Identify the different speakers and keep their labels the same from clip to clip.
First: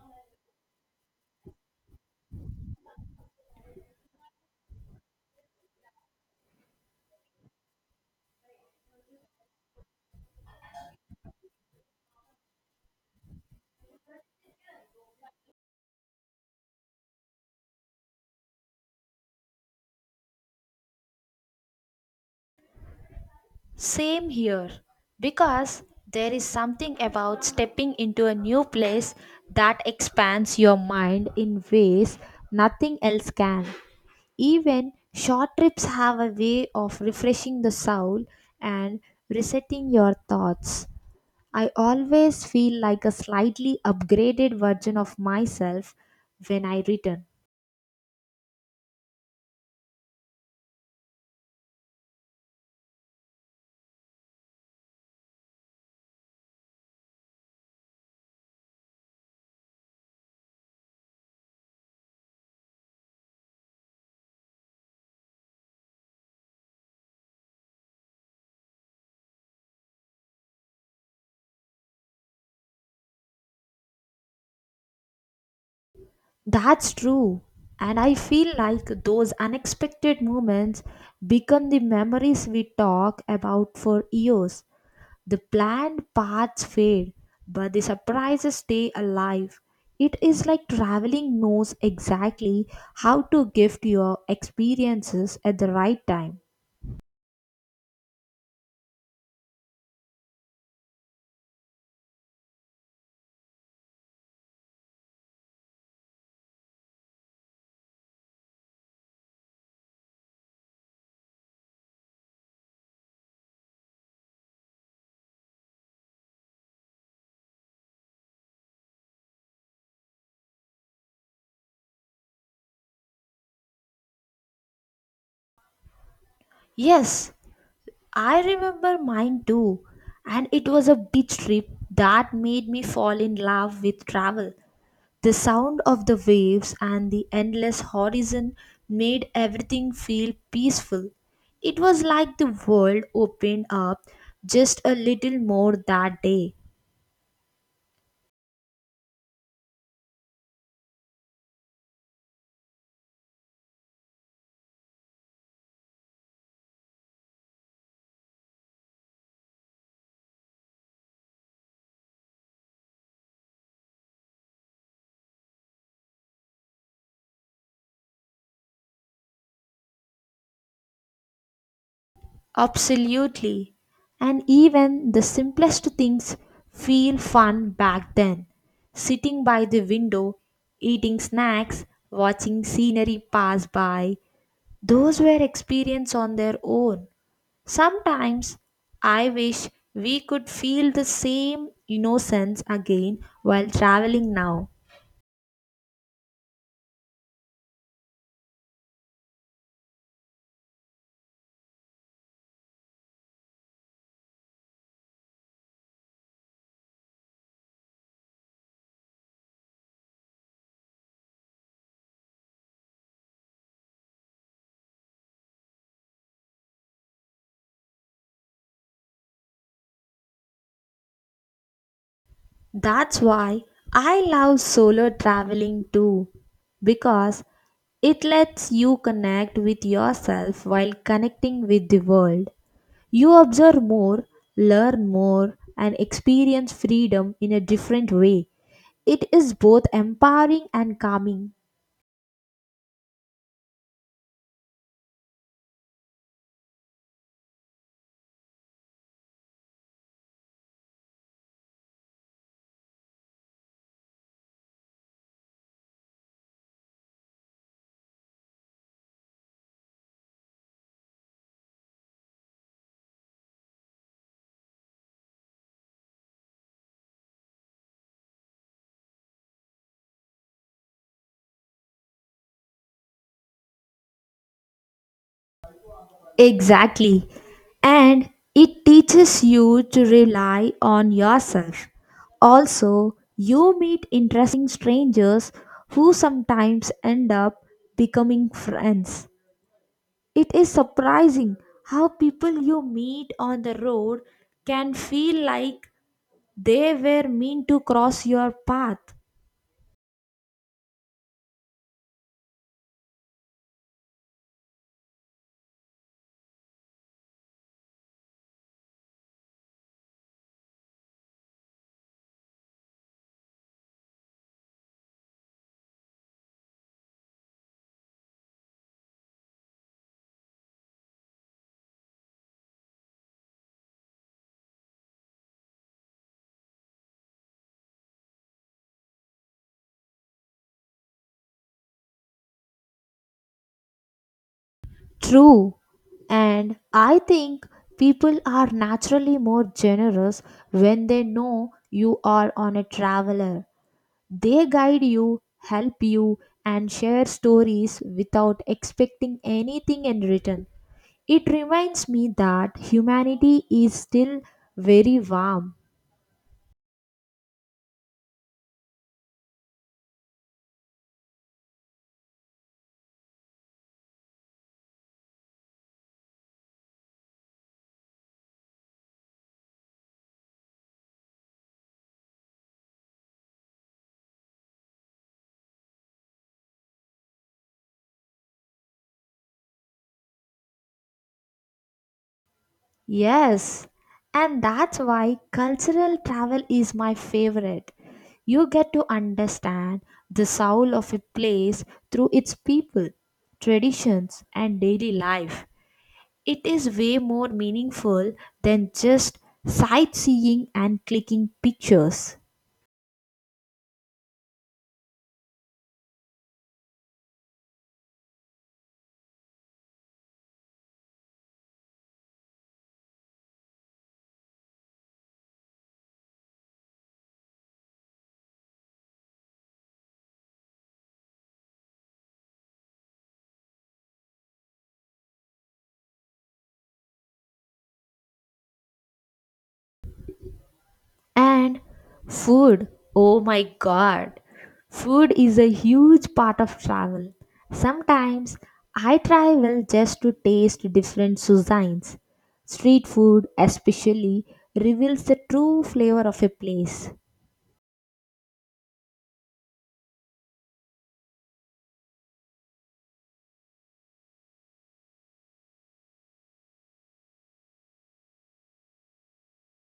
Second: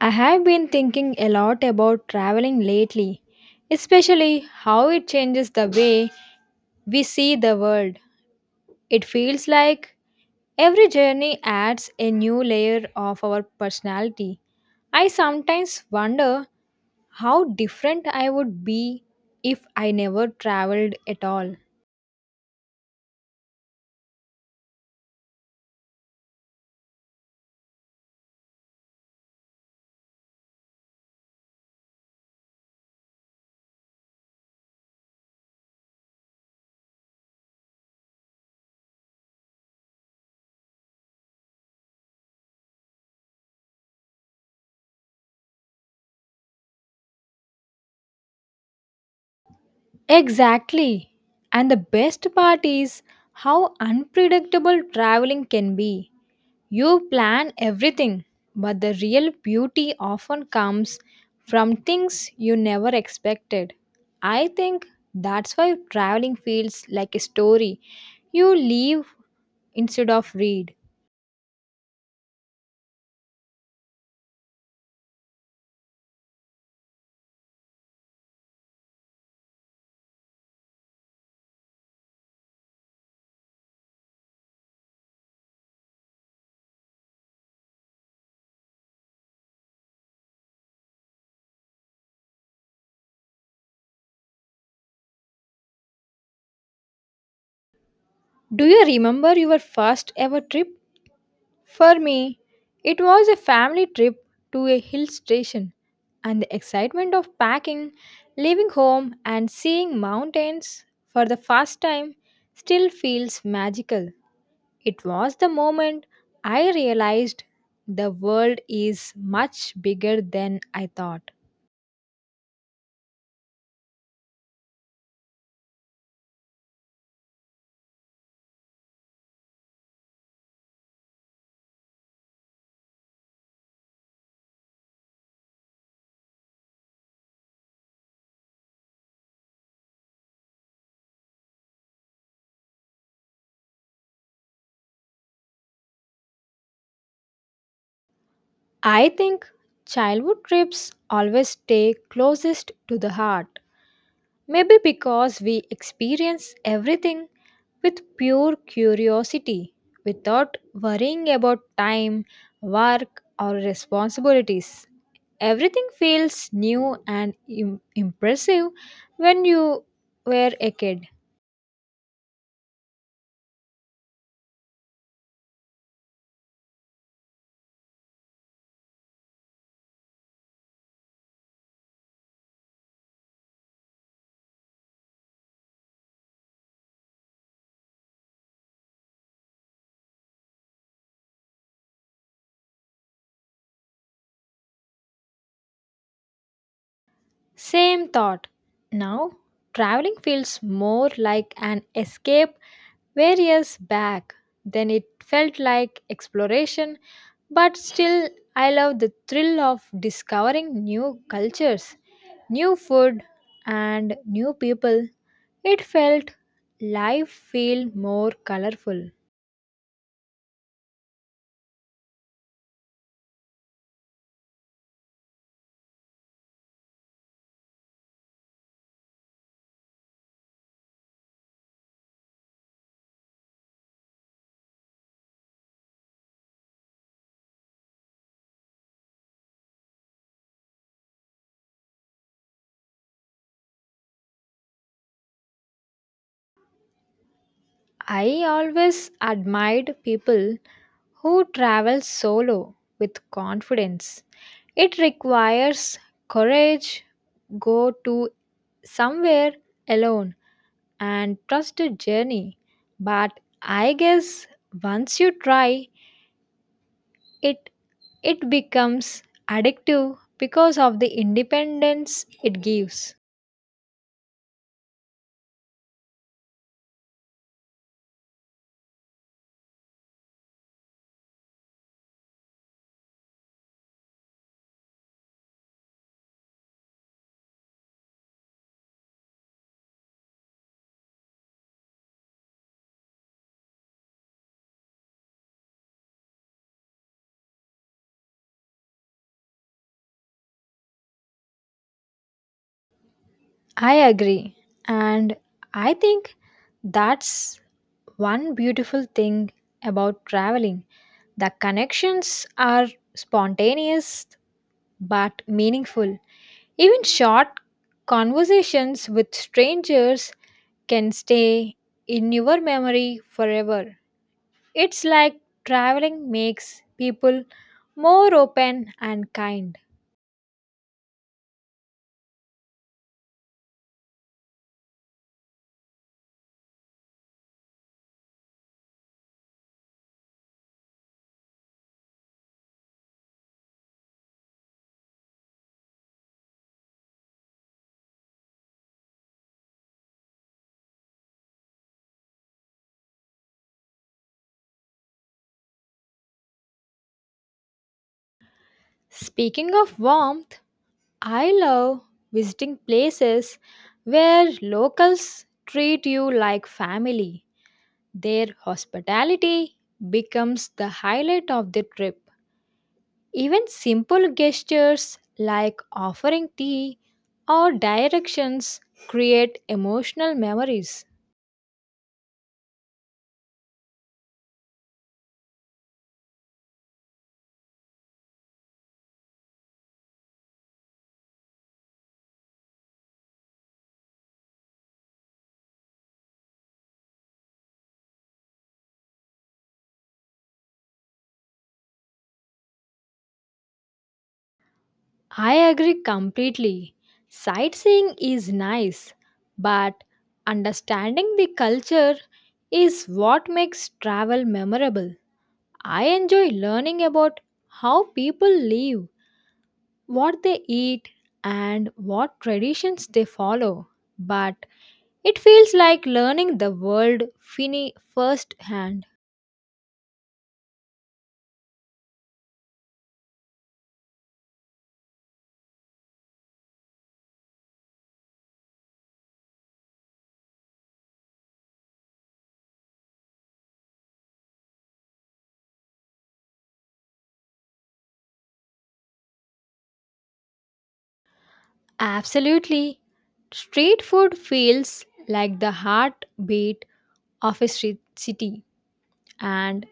Speaker 1: I have been thinking a lot about traveling lately, especially how it changes the way we see the world. It feels like every journey adds a new layer of our personality. I sometimes wonder how different I would be if I never traveled at all.
Speaker 2: Same here, because there is something about stepping into a new place that expands your mind in ways nothing else can. Even short trips have a way of refreshing the soul and resetting your thoughts. I always feel like a slightly upgraded version of myself when I return.
Speaker 1: Exactly. And the best part is how unpredictable traveling can be. You plan everything, but the real beauty often comes from things you never expected. I think that's why traveling feels like a story you live instead of read.
Speaker 2: That's true. And I feel like those unexpected moments become the memories we talk about for years. The planned paths fade, but the surprises stay alive. It is like traveling knows exactly how to gift your experiences at the right time.
Speaker 1: Do you remember your first ever trip? For me, it was a family trip to a hill station, and the excitement of packing, leaving home, and seeing mountains for the first time still feels magical. It was the moment I realized the world is much bigger than I thought.
Speaker 2: Yes, I remember mine too. And it was a beach trip that made me fall in love with travel. The sound of the waves and the endless horizon made everything feel peaceful. It was like the world opened up just a little more that day.
Speaker 1: I think childhood trips always stay closest to the heart. Maybe because we experience everything with pure curiosity without worrying about time, work, or responsibilities. Everything feels new and impressive when you were a kid.
Speaker 2: Absolutely. And even the simplest things feel fun back then. Sitting by the window, eating snacks, watching scenery pass by, those were experience on their own. Sometimes I wish we could feel the same innocence again while traveling now.
Speaker 1: Same thought. Now, traveling feels more like an escape various back than it felt like exploration, but still, I love the thrill of discovering new cultures, new food, and new people. It felt life feel more colorful.
Speaker 2: That's why I love solo traveling too, because it lets you connect with yourself while connecting with the world. You observe more, learn more, and experience freedom in a different way. It is both empowering and calming.
Speaker 1: I always admired people who travel solo with confidence. It requires courage go to somewhere alone and trust the journey. But I guess once you try it it becomes addictive because of the independence it gives.
Speaker 2: Exactly. And it teaches you to rely on yourself. Also, you meet interesting strangers who sometimes end up becoming friends. It is surprising how people you meet on the road can feel like they were meant to cross your path.
Speaker 1: I agree. And I think that's one beautiful thing about traveling. The connections are spontaneous but meaningful. Even short conversations with strangers can stay in your memory forever. It's like traveling makes people more open and kind.
Speaker 2: True. And I think people are naturally more generous when they know you are on a traveler. They guide you, help you, and share stories without expecting anything in return. It reminds me that humanity is still very warm.
Speaker 1: Speaking of warmth, I love visiting places where locals treat you like family. Their hospitality becomes the highlight of the trip. Even simple gestures like offering tea or directions create emotional memories.
Speaker 2: Yes, and that's why cultural travel is my favorite. You get to understand the soul of a place through its people, traditions, and daily life. It is way more meaningful than just sightseeing and clicking pictures.
Speaker 1: I agree completely. Sightseeing is nice, but understanding the culture is what makes travel memorable. I enjoy learning about how people live, what they eat, and what traditions they follow. But it feels like learning the world first hand.
Speaker 2: And food, oh my god, food is a huge part of travel. Sometimes I travel just to taste different cuisines. Street food, especially, reveals the true flavor of a place.
Speaker 1: Absolutely. Street food feels like the heartbeat of a street city, and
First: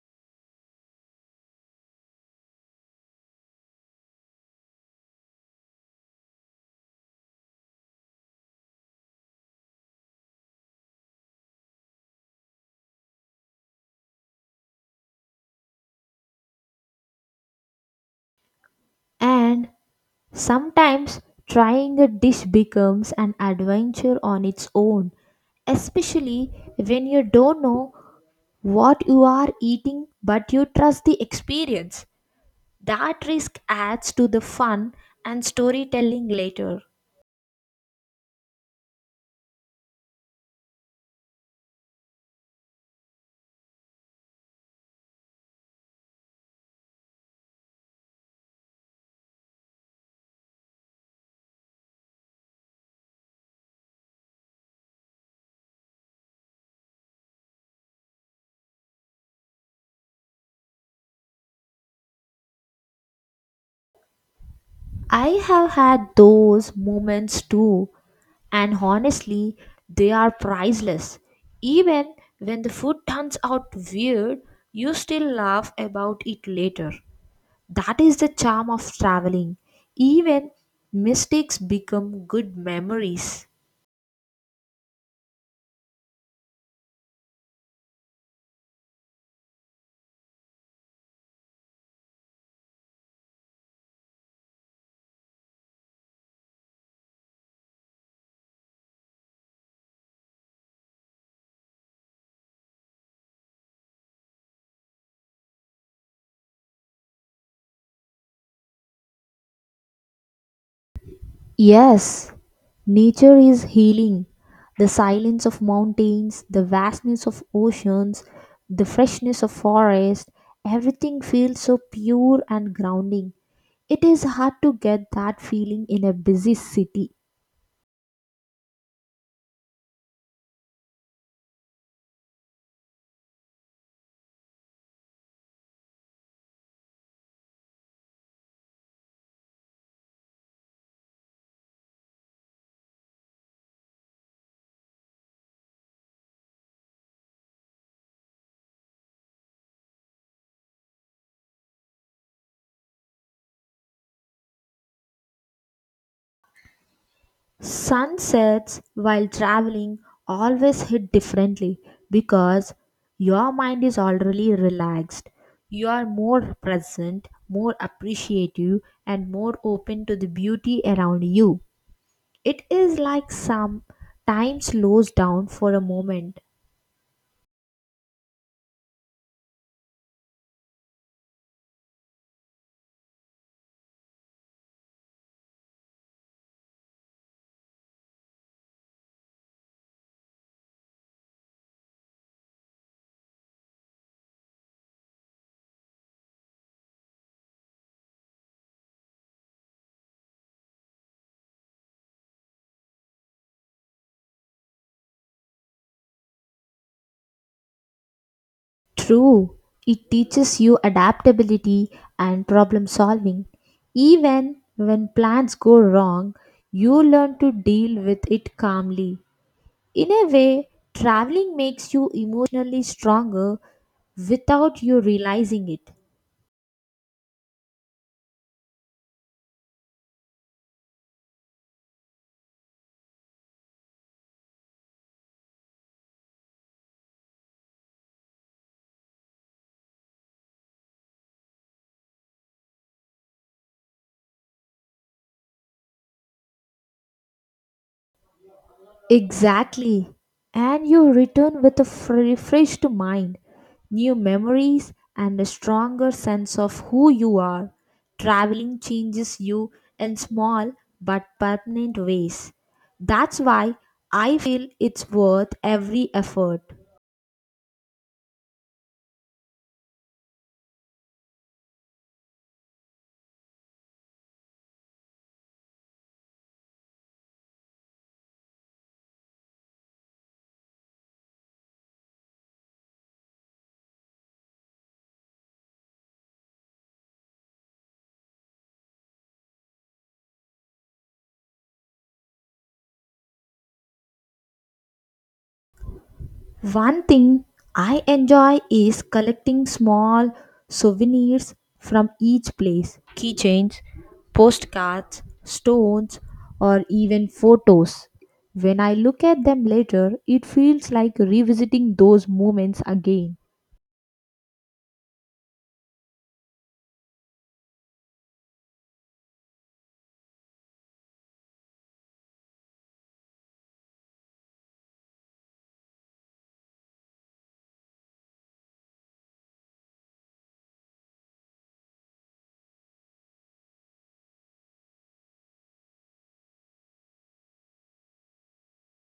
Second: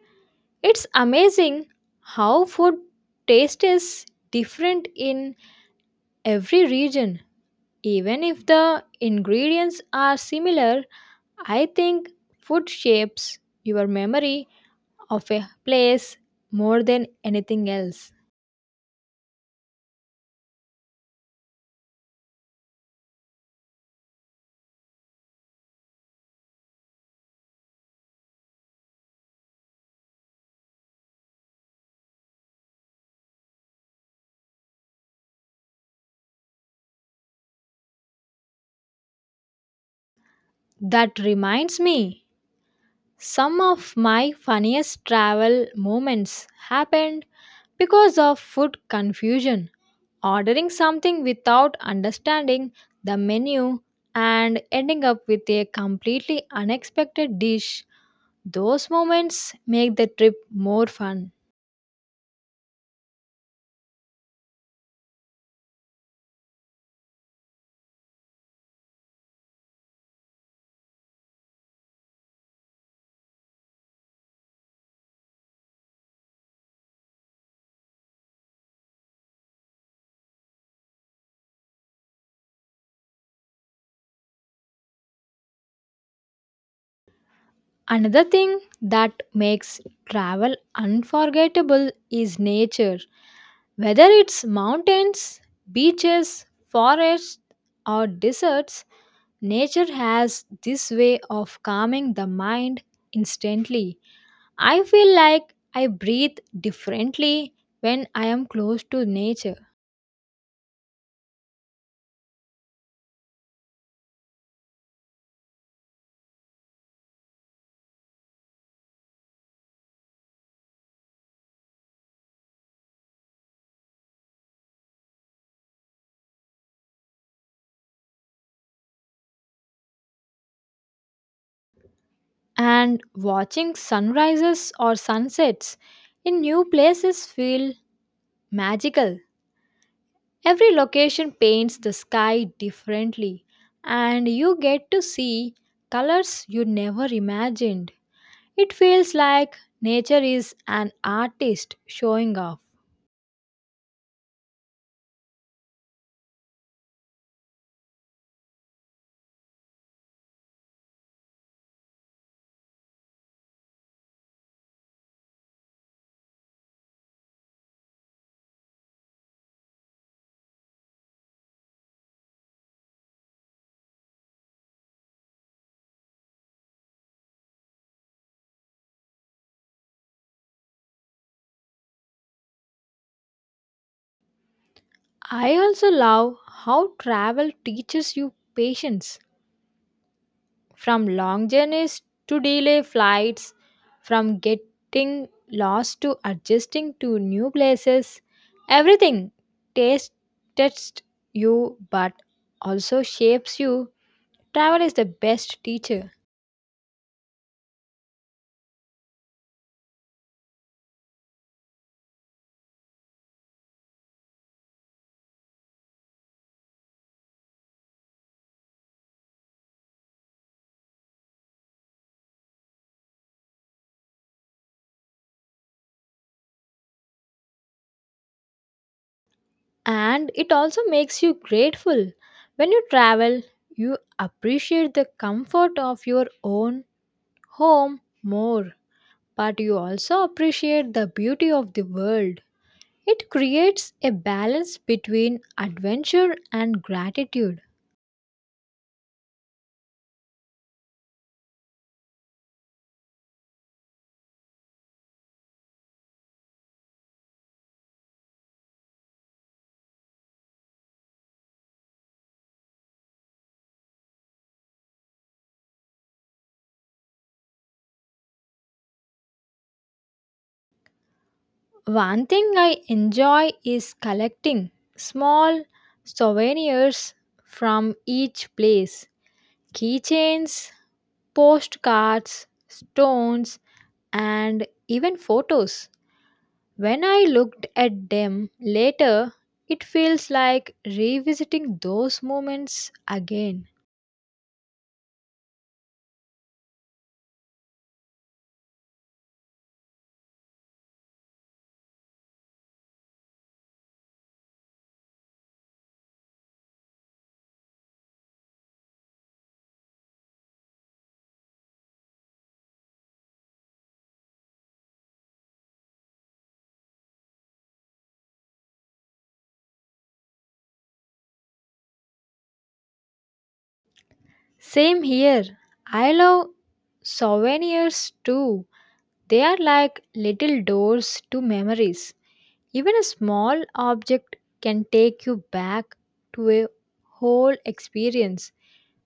Speaker 1: it's amazing how food taste is different in every region. Even if the ingredients are similar, I think food shapes your memory of a place more than anything else.
Speaker 2: And sometimes trying a dish becomes an adventure on its own, especially when you don't know what you are eating but you trust the experience. That risk adds to the fun and storytelling later.
Speaker 1: That reminds me, some of my funniest travel moments happened because of food confusion. Ordering something without understanding the menu and ending up with a completely unexpected dish. Those moments make the trip more fun.
Speaker 2: I have had those moments too, and honestly, they are priceless. Even when the food turns out weird, you still laugh about it later. That is the charm of traveling. Even mistakes become good memories.
Speaker 1: Another thing that makes travel unforgettable is nature. Whether it's mountains, beaches, forests, or deserts, nature has this way of calming the mind instantly. I feel like I breathe differently when I am close to nature.
Speaker 2: Yes, nature is healing. The silence of mountains, the vastness of oceans, the freshness of forest, everything feels so pure and grounding. It is hard to get that feeling in a busy city.
Speaker 1: And watching sunrises or sunsets in new places feel magical. Every location paints the sky differently, and you get to see colors you never imagined. It feels like nature is an artist showing off.
Speaker 2: Sunsets while traveling always hit differently because your mind is already relaxed. You are more present, more appreciative, and more open to the beauty around you. It is like some time slows down for a moment.
Speaker 1: I also love how travel teaches you patience from long journeys to delay flights, from getting lost to adjusting to new places. Everything tastes you but also shapes you. Travel is the best teacher,
Speaker 2: True, it teaches you adaptability and problem solving. Even when plans go wrong, you learn to deal with it calmly. In a way, traveling makes you emotionally stronger without you realizing it.
Speaker 1: and it also makes you grateful. When you travel, you appreciate the comfort of your own home more, but you also appreciate the beauty of the world. It creates a balance between adventure and gratitude.
Speaker 2: Exactly. And you return with a refreshed mind, new memories, and a stronger sense of who you are. Traveling changes you in small but permanent ways. That's why I feel it's worth every effort.
Speaker 1: One thing I enjoy is collecting small souvenirs from each place, keychains, postcards, stones, and even photos. When I looked at them later, it feels like revisiting those moments again.
Speaker 2: One thing I enjoy is collecting small souvenirs from each place keychains, postcards, stones, or even photos. When I look at them later, it feels like revisiting those moments again.
Speaker 1: Same here. I love souvenirs too. They are like little doors to memories. Even a small object can take you back to a whole experience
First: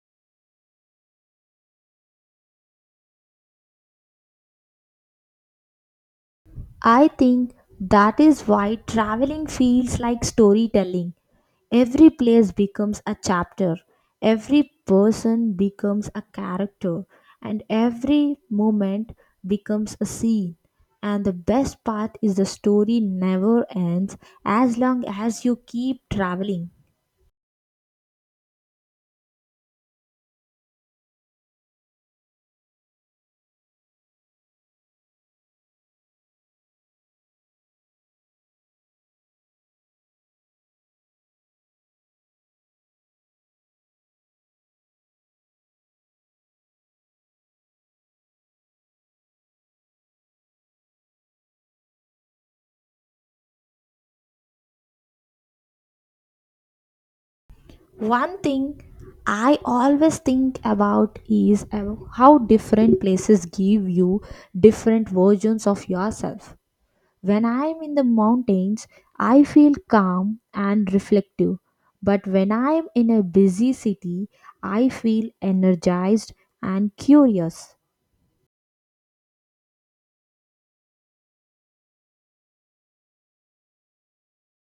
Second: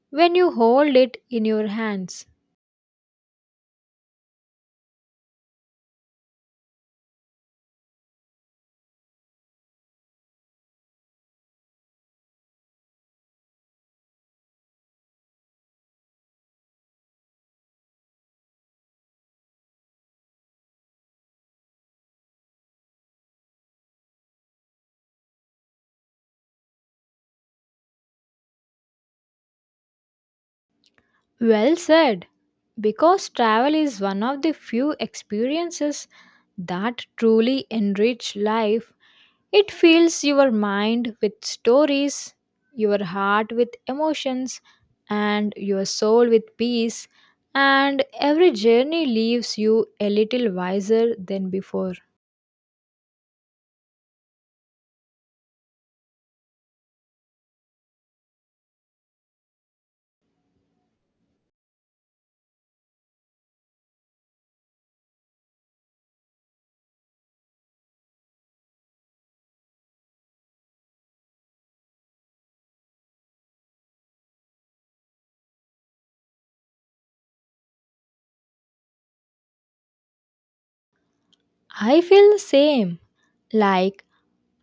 Speaker 1: when you hold it in your hands.
Speaker 2: I think that is why traveling feels like storytelling. Every place becomes a chapter, every person becomes a character, and every moment becomes a scene. And the best part is the story never ends as long as you keep traveling.
Speaker 1: Well said. Because travel is one of the few experiences that truly enrich life, it fills your mind with stories, your heart with emotions, and your soul with peace. And every journey leaves you a little wiser than before.
Speaker 2: One thing I always think about is how different places give you different versions of yourself. When I'm in the mountains, I feel calm and reflective. But when I'm in a busy city, I feel energized and curious.
Speaker 1: I feel the same. Like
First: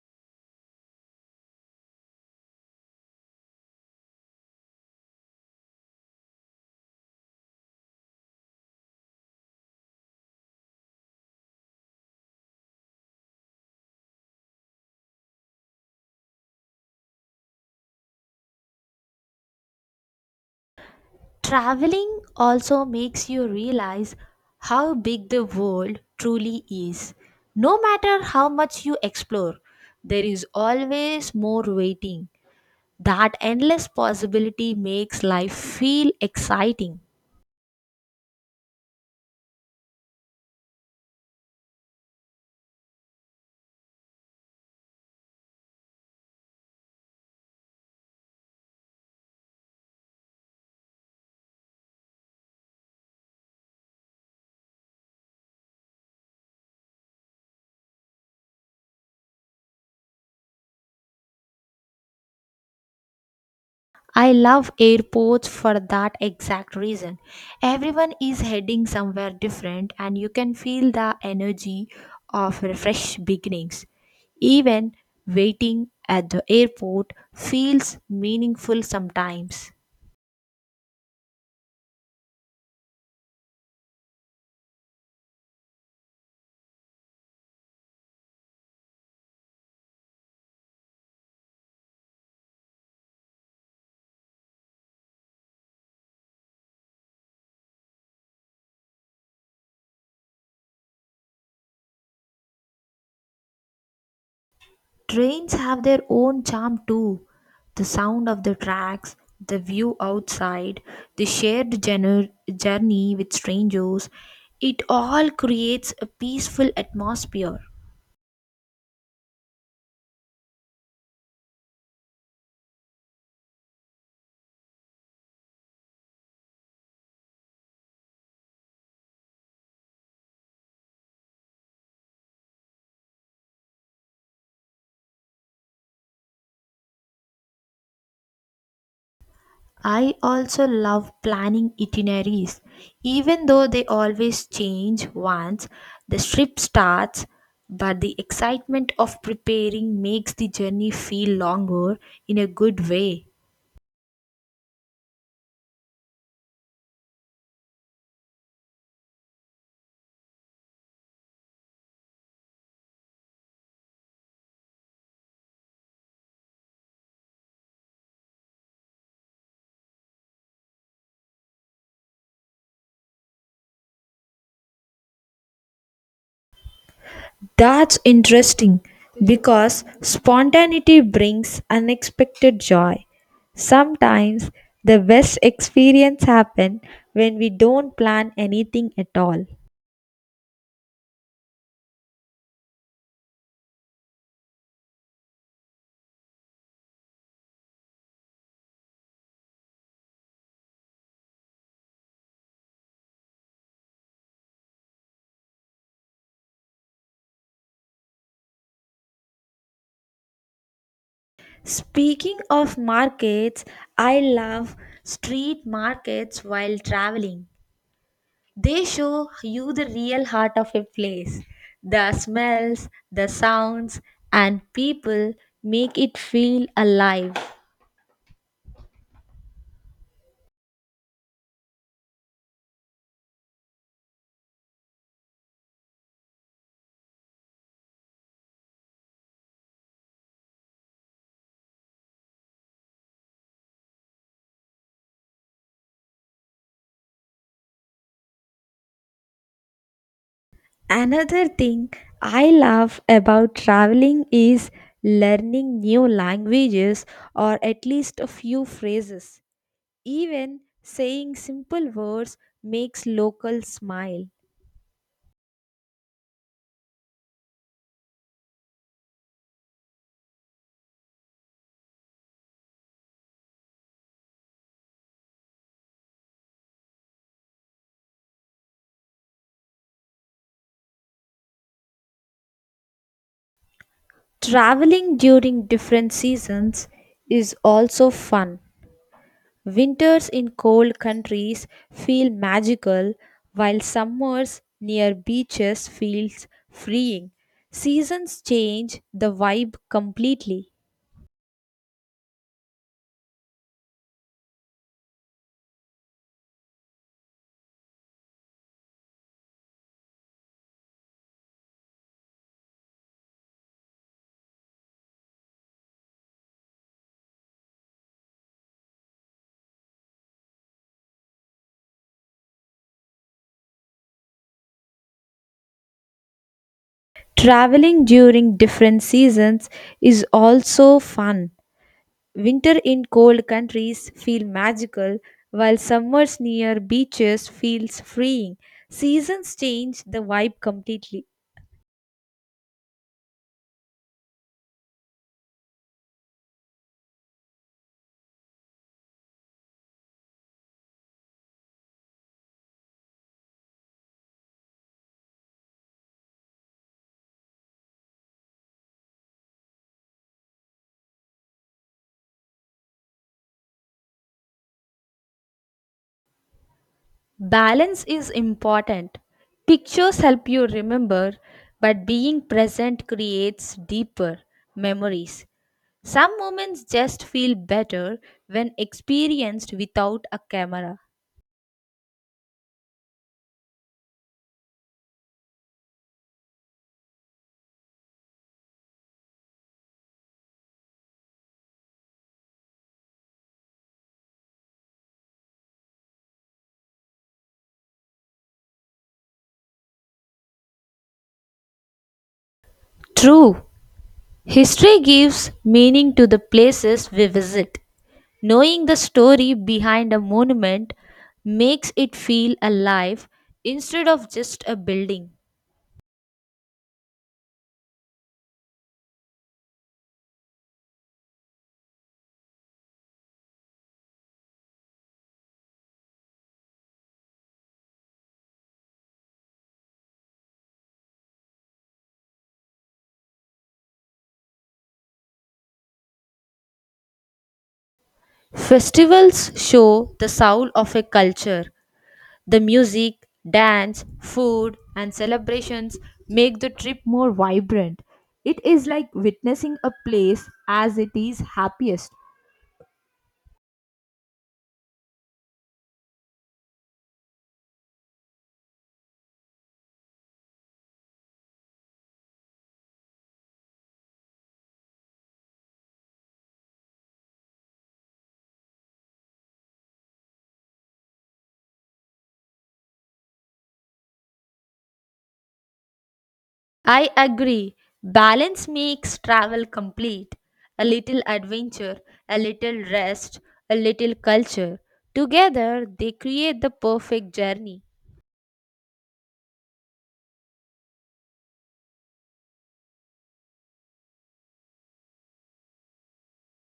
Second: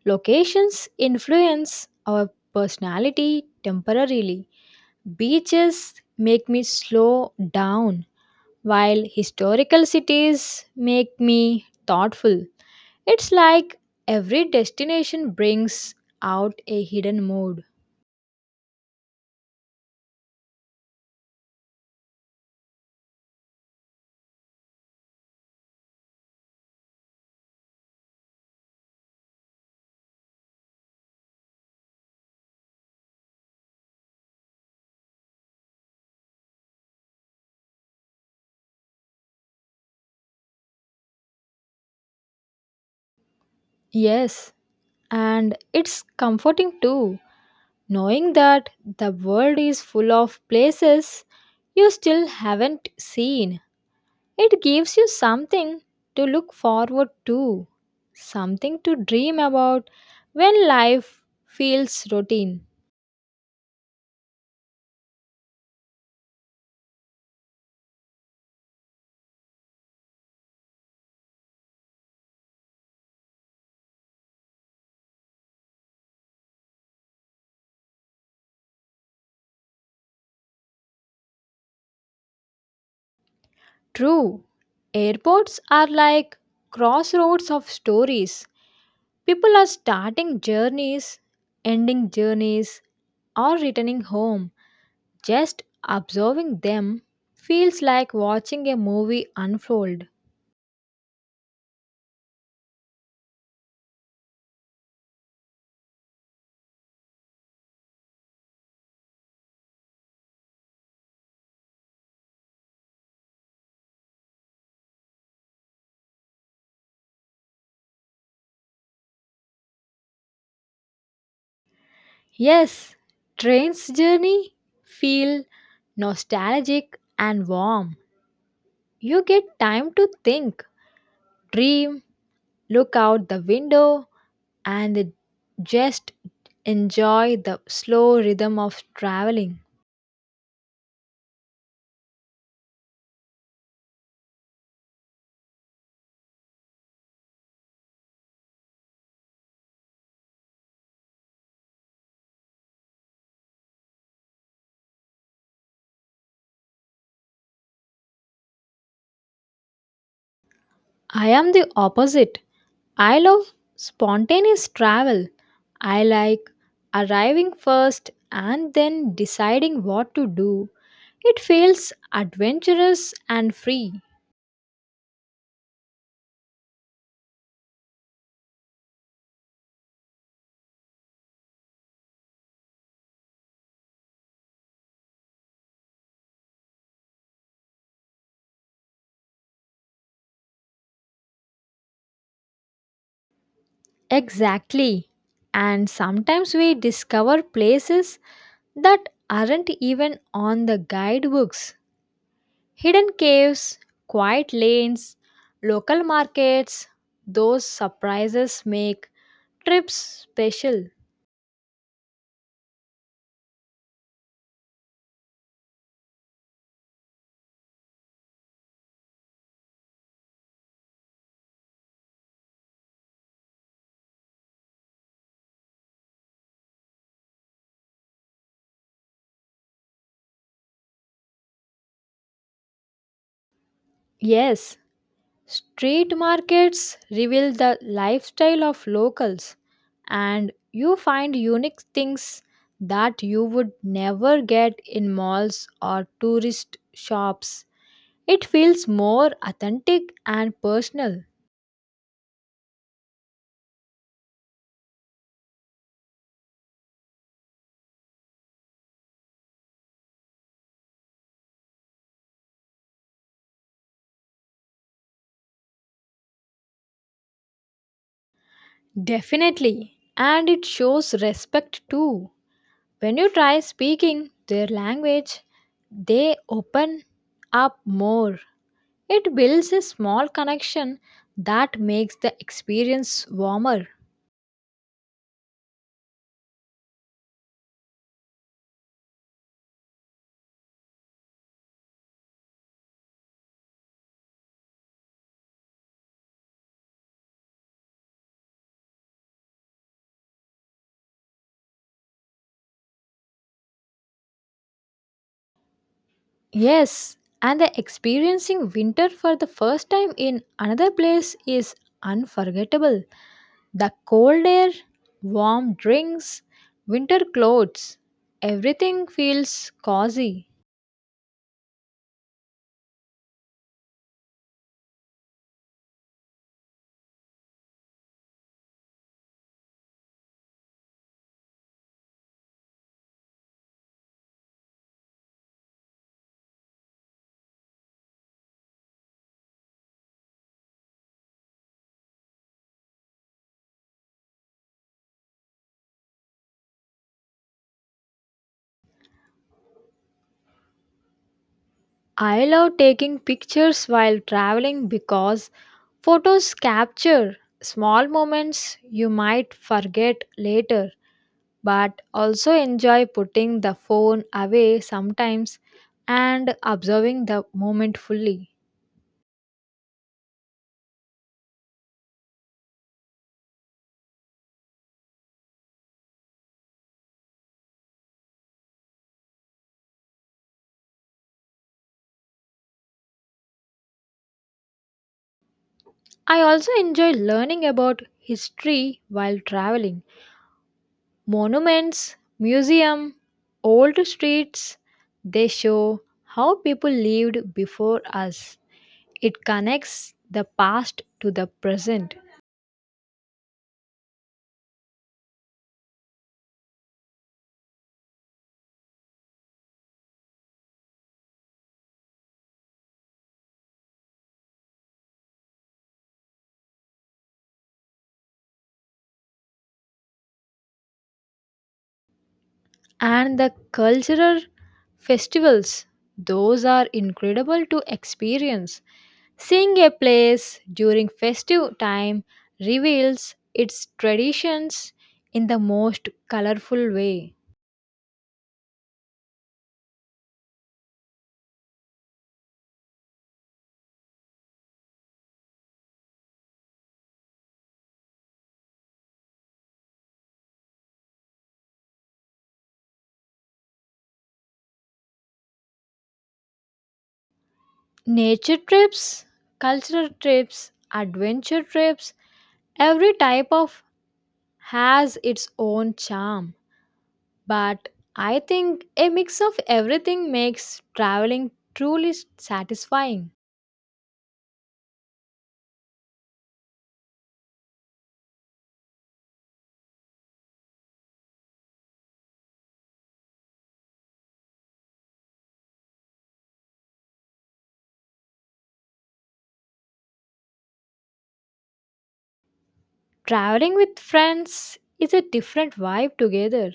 Speaker 1: locations influence our personality temporarily. Beaches make me slow down, while historical cities make me thoughtful. It's like every destination brings out a hidden mood.
Speaker 2: Traveling also makes you realize how big the world truly is. No matter how much you explore, there is always more waiting. That endless possibility makes life feel exciting.
Speaker 1: Yes, and it's comforting too, knowing that the world is full of places you still haven't seen. It gives you something to look forward to, something to dream about when life feels routine.
Speaker 2: I love airports for that exact reason. Everyone is heading somewhere different, and you can feel the energy of fresh beginnings. Even waiting at the airport feels meaningful sometimes.
Speaker 1: True, airports are like crossroads of stories. People are starting journeys, ending journeys, or returning home. Just observing them feels like watching a movie unfold.
Speaker 2: Trains have their own charm too. The sound of the tracks, the view outside, the shared journey with strangers, it all creates a peaceful atmosphere.
Speaker 1: Yes, train's journey feel nostalgic and warm. You get time to think, dream, look out the window, and just enjoy the slow rhythm of traveling.
Speaker 2: I also love planning itineraries. Even though they always change once the trip starts, but the excitement of preparing makes the journey feel longer in a good way.
Speaker 1: I am the opposite. I love spontaneous travel. I like arriving first and then deciding what to do. It feels adventurous and free.
Speaker 2: That's interesting because spontaneity brings unexpected joy. Sometimes the best experience happen when we don't plan anything at all.
Speaker 1: Exactly. And sometimes we discover places that aren't even on the guidebooks. Hidden caves, quiet lanes, local markets, those surprises make trips special.
Speaker 2: Speaking of markets, I love street markets while traveling. They show you the real heart of a place. The smells, the sounds, and people make it feel alive.
Speaker 1: Yes, street markets reveal the lifestyle of locals, and you find unique things that you would never get in malls or tourist shops. It feels more authentic and personal.
Speaker 2: Another thing I love about traveling is learning new languages or at least a few phrases. Even saying simple words makes locals smile.
Speaker 1: Definitely. And it shows respect too. When you try speaking their language, they open up more. It builds a small connection that makes the experience warmer.
Speaker 2: Traveling during different seasons is also fun. Winters in cold countries feel magical while summers near beaches feels freeing. Seasons change the vibe completely.
Speaker 1: Yes, and the experiencing winter for the first time in another place is unforgettable. The cold air, warm drinks, winter clothes, everything feels cozy.
Speaker 2: Traveling during different seasons is also fun. Winter in cold countries feel magical while summers near beaches feels freeing. Seasons change the vibe completely.
Speaker 1: I love taking pictures while traveling because photos capture small moments you might forget later, but also enjoy putting the phone away sometimes and observing the moment
Speaker 2: Balance is
Speaker 1: fully.
Speaker 2: important. Pictures help you remember, but being present creates deeper memories. Some moments just feel better when experienced without a camera.
Speaker 1: I also enjoy learning about history while traveling, monuments, museum, old streets, they show how people lived before us. It connects the past to the present,
Speaker 2: True, history gives meaning to the places we visit. Knowing the story behind a monument makes it feel alive instead of just a building.
Speaker 1: and the cultural festivals, those are incredible to experience. Seeing a place during festive time reveals its traditions in the most colorful way.
Speaker 2: Festivals show the soul of a culture. The music, dance, food, and celebrations make the trip more vibrant. It is like witnessing a place as it is happiest.
Speaker 1: Nature trips, cultural trips, adventure trips, every type of has its own charm. But I think a mix of everything makes traveling truly satisfying.
Speaker 2: I agree. Balance makes travel complete. A little adventure, a little rest, a little culture. Together, they create the perfect journey.
Speaker 1: Traveling with friends is a different vibe together.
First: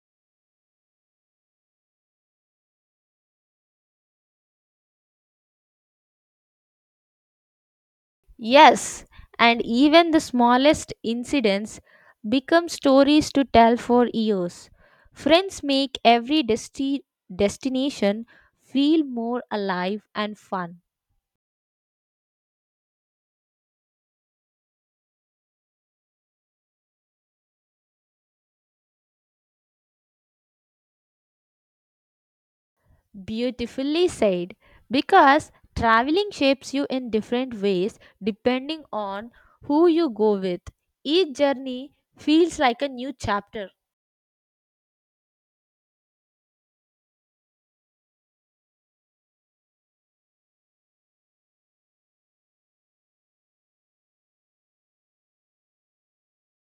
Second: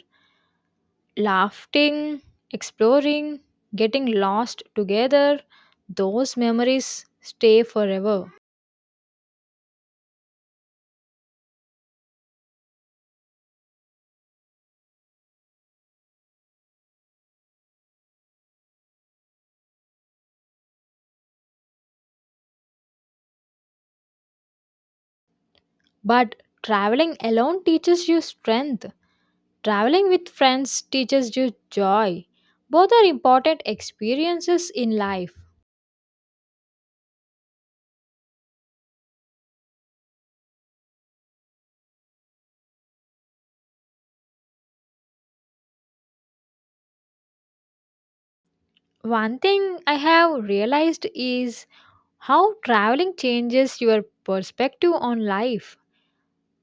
Speaker 1: Laughing, exploring, getting lost together, those memories stay forever.
Speaker 2: Yes, and even the smallest incidents become stories to tell for years. Friends make every destination feel more alive and fun.
Speaker 1: But traveling alone teaches you strength. Traveling with friends teaches you joy. Both are important
Speaker 2: Beautifully said,
Speaker 1: experiences in life.
Speaker 2: because traveling shapes you in different ways depending on who you go with. Each journey feels like a new chapter.
Speaker 1: One thing I have realized is how traveling changes your perspective on life.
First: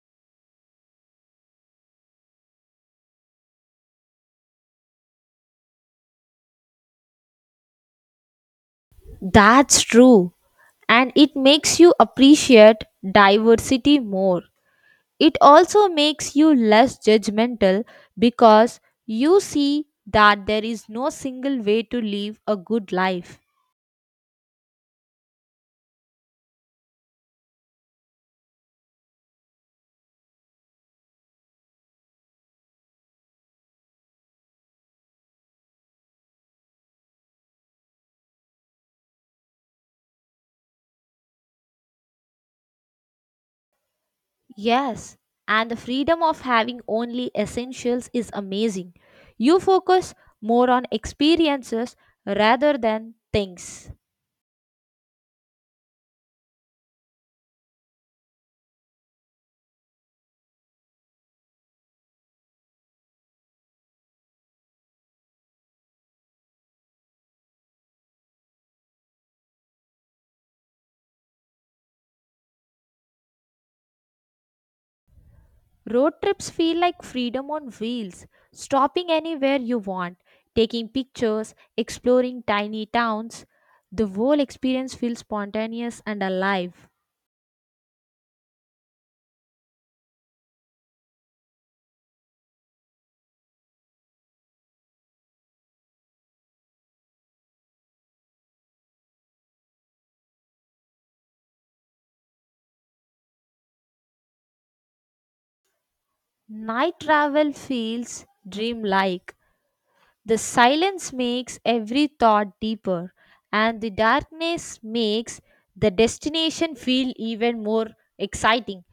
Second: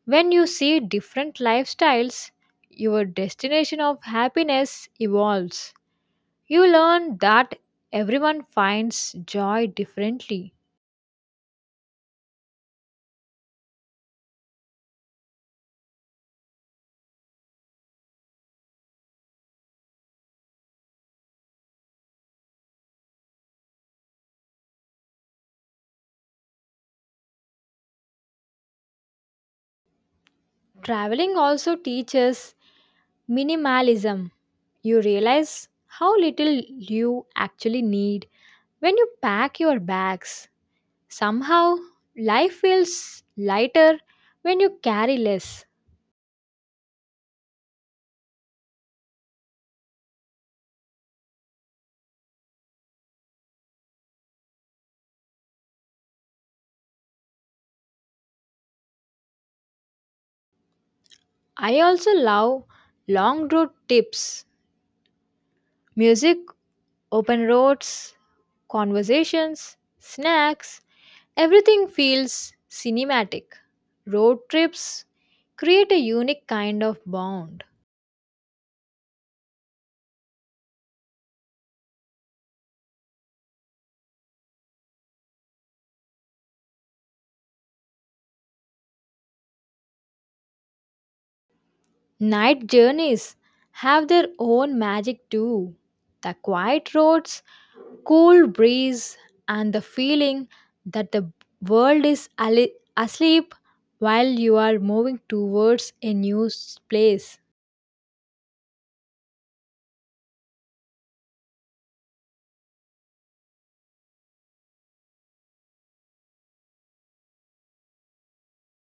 Speaker 1: When you see different lifestyles, your destination of happiness evolves. You learn that everyone finds joy
Speaker 2: That's true,
Speaker 1: differently.
Speaker 2: and it makes you appreciate diversity more. It also makes you less judgmental because you see that there is no single way to live a good life.
Speaker 1: Traveling also teaches minimalism. You realize how little you actually need when you pack your bags. Somehow, life feels lighter when you carry
Speaker 2: Yes,
Speaker 1: less.
Speaker 2: and the freedom of having only essentials is amazing. You focus more on experiences rather than things.
Speaker 1: I also love long road tips, music, open roads, conversations, snacks. Everything feels cinematic. Road trips create a
Speaker 2: Road
Speaker 1: unique
Speaker 2: trips feel
Speaker 1: kind of
Speaker 2: like freedom
Speaker 1: bond.
Speaker 2: on wheels, stopping anywhere you want, taking pictures, exploring tiny towns. The whole experience feels spontaneous and alive.
Speaker 1: Night journeys have their own magic too. The quiet roads, cool breeze, and the feeling that the world is asleep while you are moving towards a new
Speaker 2: Night
Speaker 1: place.
Speaker 2: travel feels dreamlike. The silence makes every thought deeper, and the darkness makes the destination feel even more exciting.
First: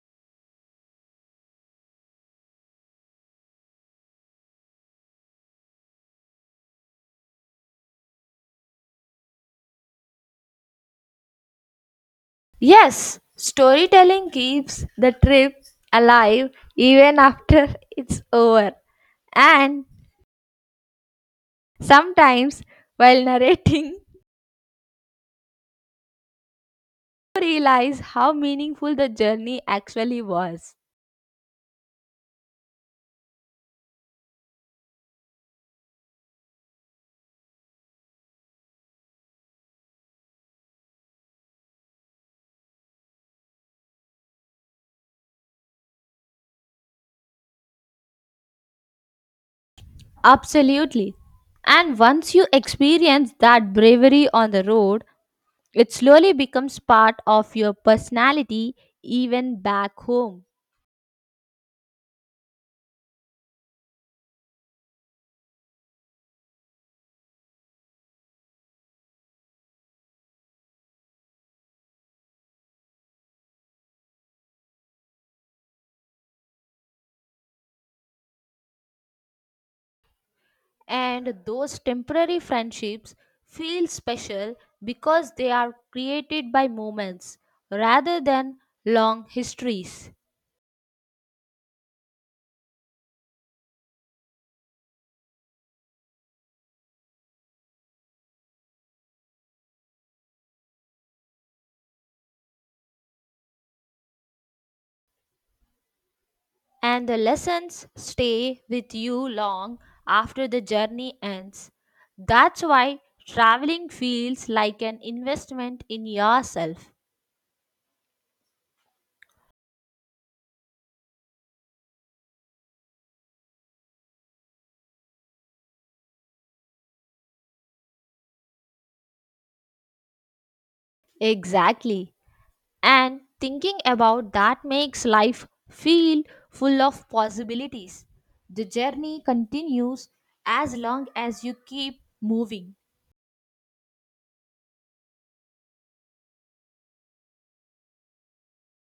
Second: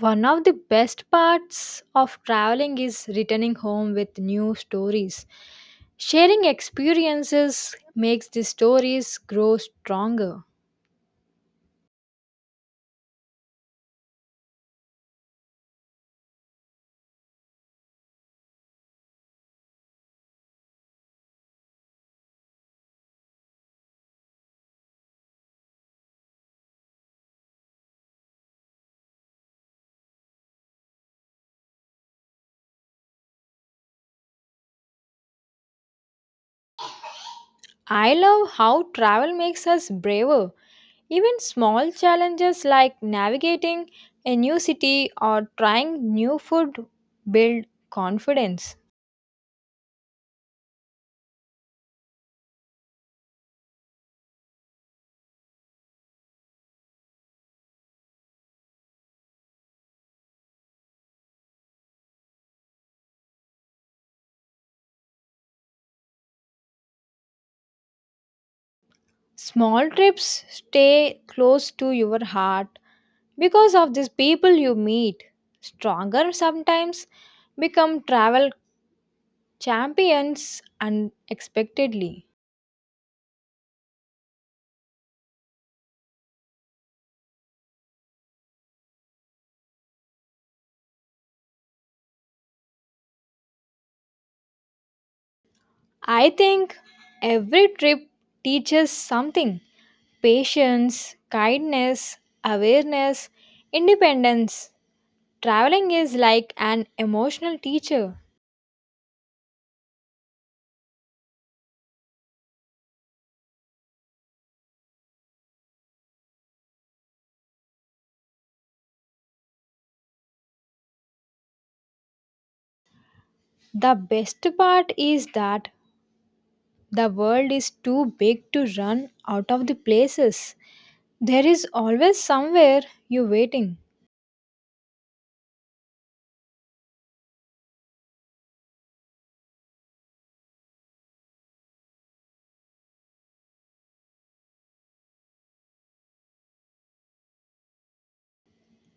Speaker 1: One of the best parts of traveling is returning home with new stories. Sharing experiences makes the stories grow stronger.
Speaker 2: Yes, storytelling keeps the trip alive even after it's over. And sometimes, while narrating, you realize how meaningful the journey actually was.
Speaker 1: I love how travel makes us braver. Even small challenges like navigating a new city or trying new food build confidence.
Speaker 2: Absolutely. And once you experience that bravery on the road, it slowly becomes part of your personality even back home.
Speaker 1: Small trips stay close to your heart because of these people you meet. Stronger sometimes become travel champions
Speaker 2: And those
Speaker 1: unexpectedly.
Speaker 2: temporary friendships feel special because they are created by moments rather than long histories.
Speaker 1: I think every trip teaches something, patience, kindness, awareness, independence. Traveling is like an
Speaker 2: And the
Speaker 1: emotional
Speaker 2: lessons
Speaker 1: teacher.
Speaker 2: stay with you long after the journey ends. That's why traveling feels like an investment in yourself.
Speaker 1: The best part is that the world is too big to run out of the places. There is
Speaker 2: Exactly.
Speaker 1: always somewhere
Speaker 2: And
Speaker 1: you
Speaker 2: thinking
Speaker 1: waiting.
Speaker 2: about that makes life feel full of possibilities. The journey continues as long as you keep moving.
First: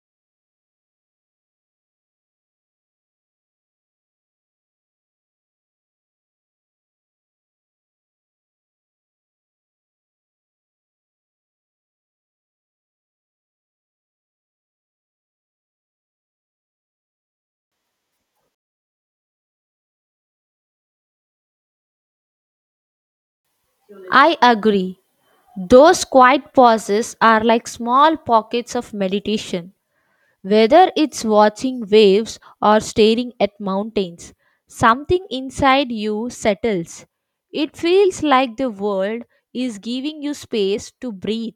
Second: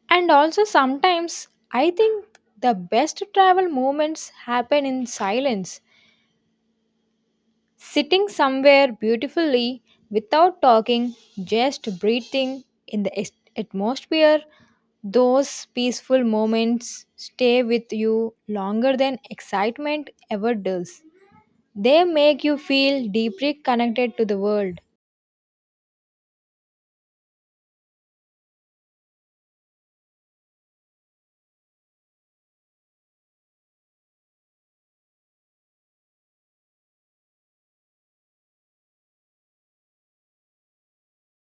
Speaker 1: And also sometimes I think the best travel moments happen in silence. Sitting somewhere beautifully without talking, just breathing in the atmosphere, those peaceful moments stay with you longer than excitement ever does. They make you feel deeply connected to
Speaker 2: I
Speaker 1: the world.
Speaker 2: agree. Those quiet pauses are like small pockets of meditation. Whether it's watching waves or staring at mountains, something inside you settles. It feels like the world is giving you space to breathe.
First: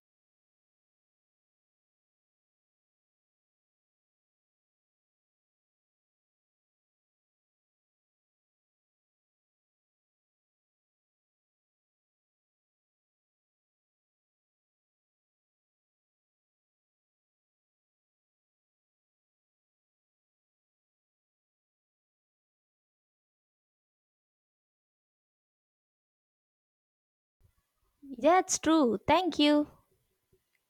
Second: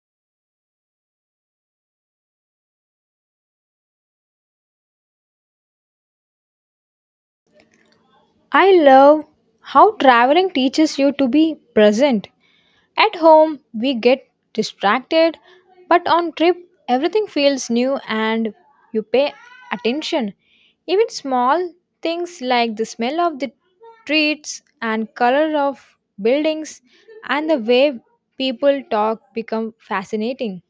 Speaker 1: I love how traveling teaches you to be present. At home, we get distracted, but on trip, everything feels new and you pay attention. Even small things like the smell of the streets and color of buildings and the way
Speaker 2: That's
Speaker 1: people
Speaker 2: true.
Speaker 1: talk
Speaker 2: Thank you.
Speaker 1: become fascinating.